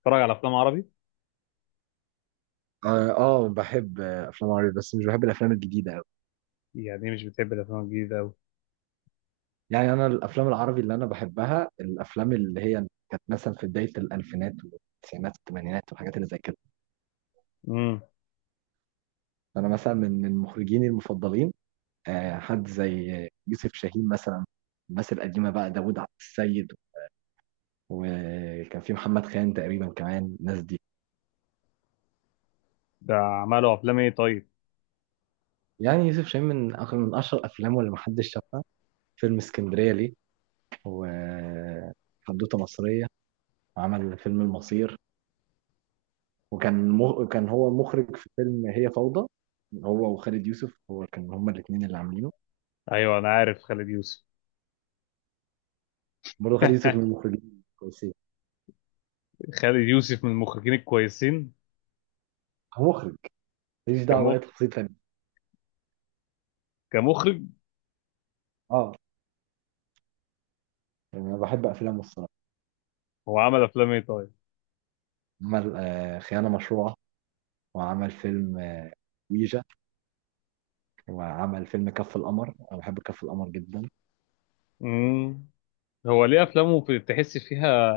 بتتفرج على افلام عربي؟ اه، آه، بحب افلام عربي بس مش بحب الافلام الجديده قوي. يعني مش بتحب الافلام الجديده قوي؟ يعني انا الافلام العربي اللي انا بحبها الافلام اللي هي كانت مثلا في بدايه الالفينات والتسعينات والثمانينات والحاجات اللي زي كده. امم انا مثلا من المخرجين المفضلين، حد زي يوسف شاهين مثلا. الناس القديمه بقى داوود عبد السيد، وكان في محمد خان تقريبا كمان الناس دي. ده عملوا افلام ايه طيب؟ يعني يوسف شاهين من اشهر الافلام اللي محدش شافها فيلم اسكندريه ليه، وحدوته مصريه، وعمل فيلم المصير. وكان مو... كان هو مخرج في فيلم هي فوضى، هو وخالد يوسف، هو كان هما الاثنين اللي عاملينه. ايوه انا عارف خالد يوسف. برضه خالد يوسف من المخرجين كويسين. خالد يوسف من المخرجين الكويسين. هو مخرج، ماليش دعوه باي كمخ تفاصيل تانيه. كمخرج. اه، يعني انا بحب افلامه الصراحه. هو عمل افلام ايه طيب؟ عمل خيانه مشروعه، وعمل فيلم ويجا، وعمل فيلم كف القمر. انا بحب كف القمر جدا. امم هو ليه افلامه تحس فيها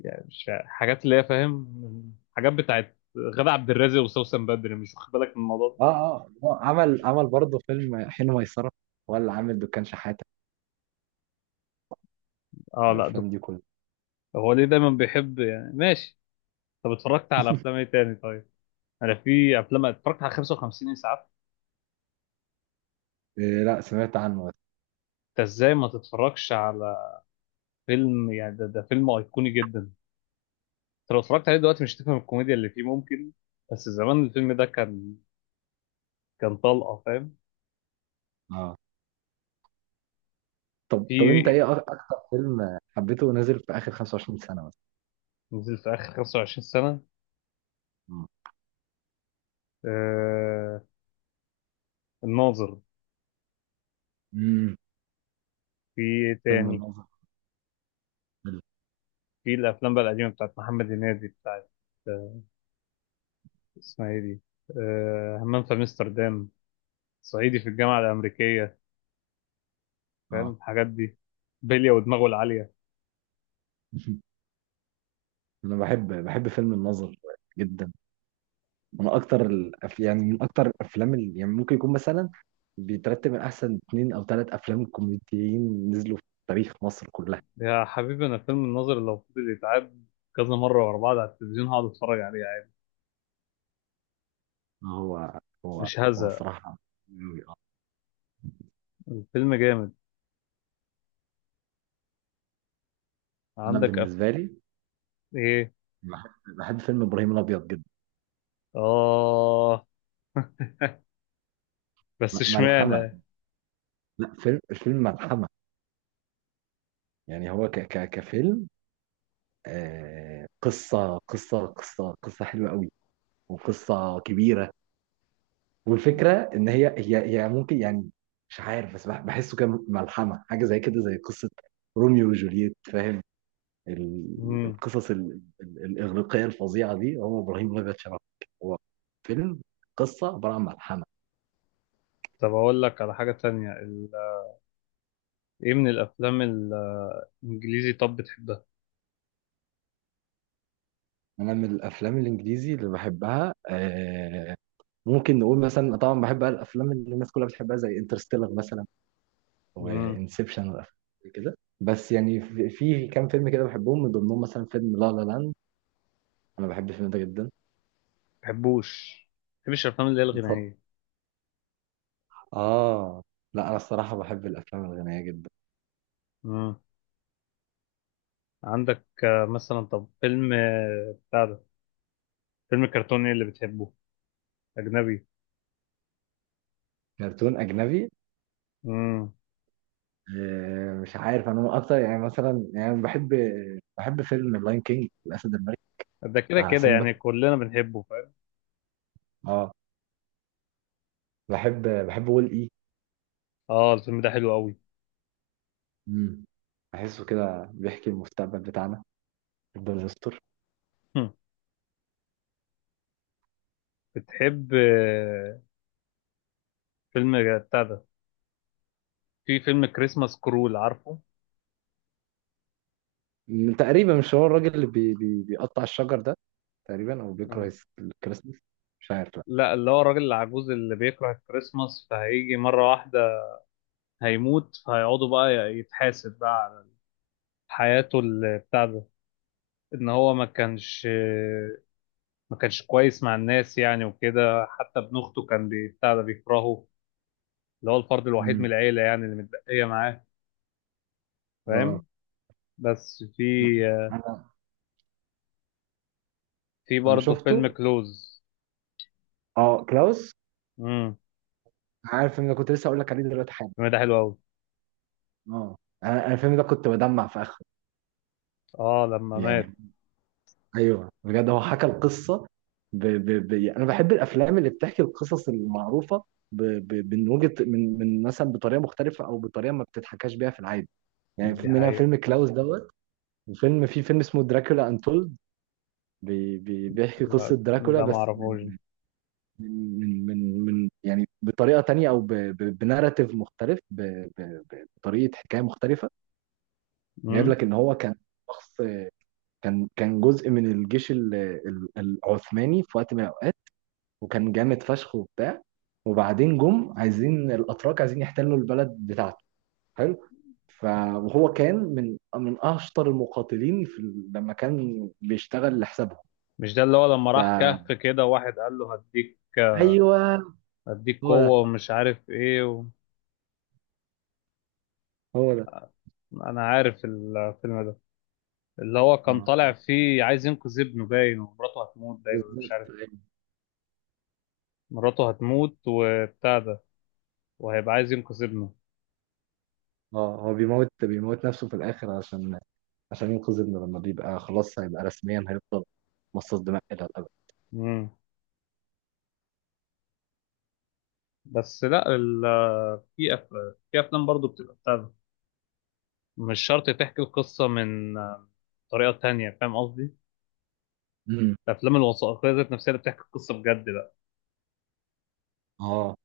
يعني مش حاجات اللي هي، فاهم، حاجات بتاعت غادة عبد الرازق وسوسن بدري، مش واخد بالك من الموضوع ده؟ اه، اه، هو عمل برضه فيلم حين ميسره، ولا عامل دكان شحاته. اه، لا الافلام دكتور. دي كلها. هو ليه دايما بيحب؟ يعني ماشي. طب اتفرجت على افلام ايه تاني طيب؟ انا في افلام، اتفرجت على 55 اسعاف. إيه، لا سمعت عنه بس. انت ازاي ما تتفرجش على فيلم يعني ده؟ ده فيلم ايقوني جدا. انت لو اتفرجت عليه دلوقتي مش هتفهم الكوميديا اللي فيه ممكن، بس زمان الفيلم ده كان، كان طلقه، فاهم؟ اه، طب انت في ايه اكتر فيلم حبيته نازل في اخر 25 سنة مثلا؟ نزل في اخر 25 سنه مم. آه الناظر. امم في إيه فيلم تاني؟ الناظر حلو. في الافلام بقى القديمه بتاعت محمد هنيدي، بتاعت آه اسمها ايه دي؟ همام في امستردام، صعيدي في الجامعه الامريكيه، فاهم اه. الحاجات دي؟ بلية ودماغه العاليه. انا بحب فيلم الناظر جدا، من اكتر يعني من اكتر الافلام اللي يعني ممكن يكون مثلا بيترتب من احسن اتنين او تلات افلام كوميديين نزلوا في تاريخ مصر كلها. يا حبيبي، انا فيلم الناظر لو فضل يتعاد كذا مره ورا بعض على التلفزيون، هقعد اتفرج عليه عادي، هو هو مش هو هزهق. صراحة أوي، آه. الفيلم جامد. انا عندك بالنسبة لي ايه؟ بحب بحب فيلم ابراهيم الابيض جدا. اه. بس ملحمة. اشمعنى؟ لا الفيلم ملحمة. يعني هو كفيلم، قصة حلوة قوي وقصة كبيرة. والفكرة إن هي ممكن يعني مش عارف، بس بحسه كان ملحمة، حاجة زي كده زي قصة روميو وجولييت، فاهم؟ مم. القصص الإغريقية الفظيعة دي، هو إبراهيم الأبيض شبه. هو فيلم قصة عبارة عن ملحمة. طب اقول لك على حاجه تانية، ايه من الافلام الانجليزي طب بتحبها؟ أنا من الأفلام الإنجليزي اللي بحبها ممكن نقول مثلا، طبعا بحب بقى الأفلام اللي الناس كلها بتحبها، زي انترستيلر مثلا امم وانسبشن وافلام كده. بس يعني في كام فيلم كده بحبهم، من ضمنهم مثلا فيلم لا لا لاند. انا بحب الفيلم ده جدا. بحبوش، بحبش الافلام اللي هي بطبع. الغنائيه. اه، لا انا الصراحه بحب الافلام الغنيه جدا. امم عندك مثلا طب فيلم بتاع ده، فيلم كرتوني اللي بتحبه، اجنبي؟ كرتون اجنبي، امم مش عارف، انا من اكتر يعني مثلا يعني بحب فيلم اللاين كينج الاسد الملك ده كده بتاع كده يعني سيمبا. كلنا بنحبه. اه، بحب وول اي. اه الفيلم ده حلو قوي. مم. بحسه كده بيحكي المستقبل بتاعنا، يفضل يستر. هم. بتحب فيلم بتاع ده، في فيلم كريسماس كرول، عارفه؟ تقريبا مش هو الراجل اللي بي بي بيقطع الشجر ده، تقريبا او بيكره مم. الكريسماس، مش عارف، لا. لا، اللي هو الراجل العجوز اللي بيكره الكريسماس، فهيجي مرة واحدة هيموت، فهيقعدوا بقى يتحاسب بقى على حياته، بتاع ده، ان هو ما كانش ما كانش كويس مع الناس يعني وكده، حتى ابن اخته كان بتاع ده، بيكرهه اللي هو الفرد الوحيد من امم، العيلة يعني اللي متبقية معاه، اه، فاهم؟ بس في لا، آه، انا في انا برضه فيلم شفته. كلوز. اه، كلاوس. امم عارف ان انا كنت لسه اقول لك عليه دلوقتي حالا. الفيلم ده حلو قوي. اه، انا الفيلم ده كنت بدمع في اخره. اه لما مات، يعني ايوه، بجد هو حكى القصه. يعني انا بحب الافلام اللي بتحكي القصص المعروفه من وجهه، من مثلا بطريقه مختلفه او بطريقه ما بتتحكاش بيها في العادي. يعني دي في منها حقيقة. فيلم كلاوس دوت، في فيلم اسمه دراكولا انتولد، بيحكي قصه لا دراكولا، ده ما بس اعرفوش. من يعني بطريقه تانية او بناراتيف مختلف، بطريقه حكايه مختلفه. جايب مم؟ لك ان هو كان شخص كان جزء من الجيش العثماني في وقت من الاوقات، وكان جامد فشخ وبتاع. وبعدين جم عايزين، الاتراك عايزين يحتلوا البلد بتاعته. حلو. ف- وهو كان من اشطر المقاتلين في لما كان بيشتغل لحسابهم. مش ده اللي هو لما ف راح كهف كده واحد قال له هديك، ايوه، هديك هو ده، قوة ومش عارف ايه هو ده. انا عارف الفيلم ده، اللي هو كان طالع آه، فيه عايز ينقذ ابنه باين، ومراته هتموت باين، ولا مش بالظبط. عارف. مراته هتموت وبتاع ده، وهيبقى عايز ينقذ ابنه. اه، هو بيموت نفسه في الاخر، عشان ينقذ ابنه، لما بيبقى خلاص هيبقى رسميا هيفضل مصاص دماء الى الابد. مم. بس لا في في افلام برضو بتبقى بتاع ده، مش شرط تحكي القصة من طريقة تانية، فاهم قصدي؟ امم، الافلام الوثائقيه ذات نفسها اللي بتحكي القصه بجد بقى، اه،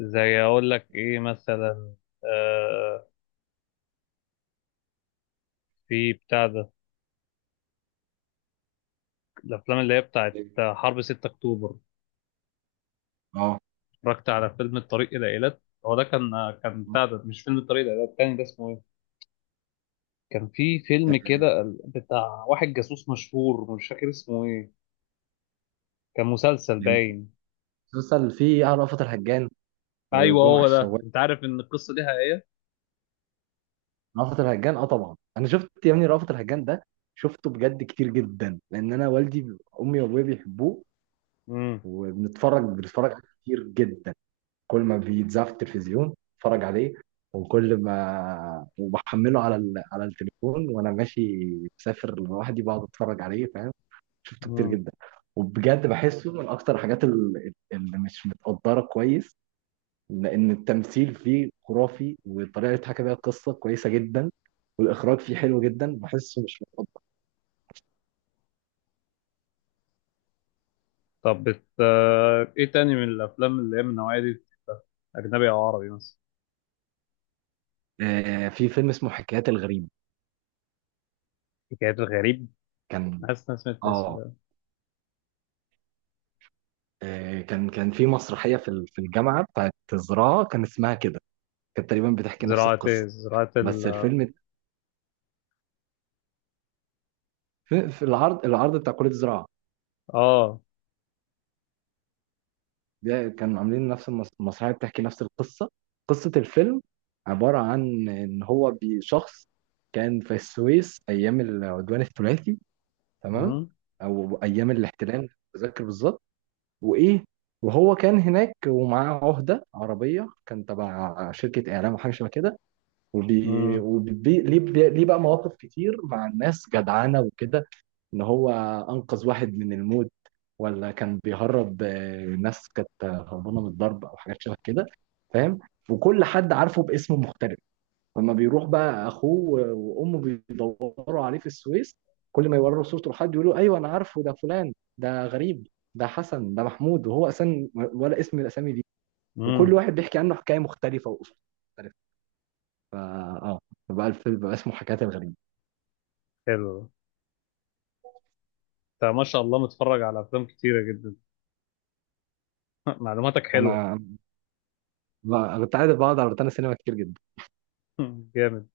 زي اقول لك ايه مثلا، آه في بتاع ده، الافلام اللي هي بتاعت حرب 6 اكتوبر. اه، اتفرجت على فيلم الطريق الى ايلات، هو ده كان، كان بتاع ده، مش فيلم الطريق الى ايلات التاني، ده اسمه ايه؟ كان في فيلم كده بتاع واحد جاسوس مشهور، مش فاكر اسمه ايه، كان مسلسل يعني في باين. مسلسل فيه رأفت الهجان ايوه وجمعة هو ده. الشوال. انت عارف ان القصه دي حقيقيه؟ رأفت الهجان، اه طبعا انا شفت يا ابني رأفت الهجان ده، شفته بجد كتير جدا، لان انا والدي، امي وابويا بيحبوه. امم وبنتفرج عليه كتير جدا. كل ما بيتذاع في التلفزيون اتفرج عليه، وكل ما وبحمله على على التليفون وانا ماشي مسافر لوحدي، بقعد اتفرج عليه. فاهم؟ شفته كتير امم جدا. وبجد بحسه من اكتر الحاجات اللي مش متقدره كويس، لان التمثيل فيه خرافي والطريقه اللي اتحكى بيها القصه كويسه جدا، والاخراج فيه حلو جدا، بحسه مش متقدر. طب ايه تاني من الافلام اللي هي من النوعيه دي، اجنبي او عربي مثلا؟ في فيلم اسمه حكايات الغريب. حكايات الغريب؟ كان، حاسس إن أنا سمعت الاسم اه ده. كان في مسرحيه في في الجامعه بتاعت الزراعه، كان اسمها كده، كانت تقريبا بتحكي نفس زراعة إيه؟ القصه. زراعة بس ال الفيلم، في العرض بتاع كليه الزراعه آه ده كانوا عاملين نفس المسرحيه، بتحكي نفس القصه. قصه الفيلم عباره عن ان هو بشخص كان في السويس ايام العدوان الثلاثي، تمام، مم. او ايام الاحتلال مش متذكر بالظبط. وايه وهو كان هناك ومعاه عهده عربيه كان تبع شركه اعلام وحاجه شبه كده. مم. ليه بقى مواقف كتير مع الناس جدعانه وكده، ان هو انقذ واحد من الموت ولا كان بيهرب ناس كانت هربانه من الضرب او حاجات شبه كده، فاهم؟ وكل حد عارفه باسم مختلف. لما بيروح بقى اخوه وامه بيدوروا عليه في السويس، كل ما يوروا صورته لحد يقولوا ايوه انا عارفه، ده فلان، ده غريب، ده حسن، ده محمود، وهو اصلا ولا اسم من الاسامي دي. وكل مم. واحد بيحكي عنه حكايه مختلفه واسلوب مختلف. فا اه بقى الفيلم بقى اسمه حكايات الغريب. حلو. أنت ما شاء الله متفرج على أفلام كتيرة جدا. معلوماتك حلوة. انا كنت عايز بقعد على روتانا سينما كتير جدا. جامد.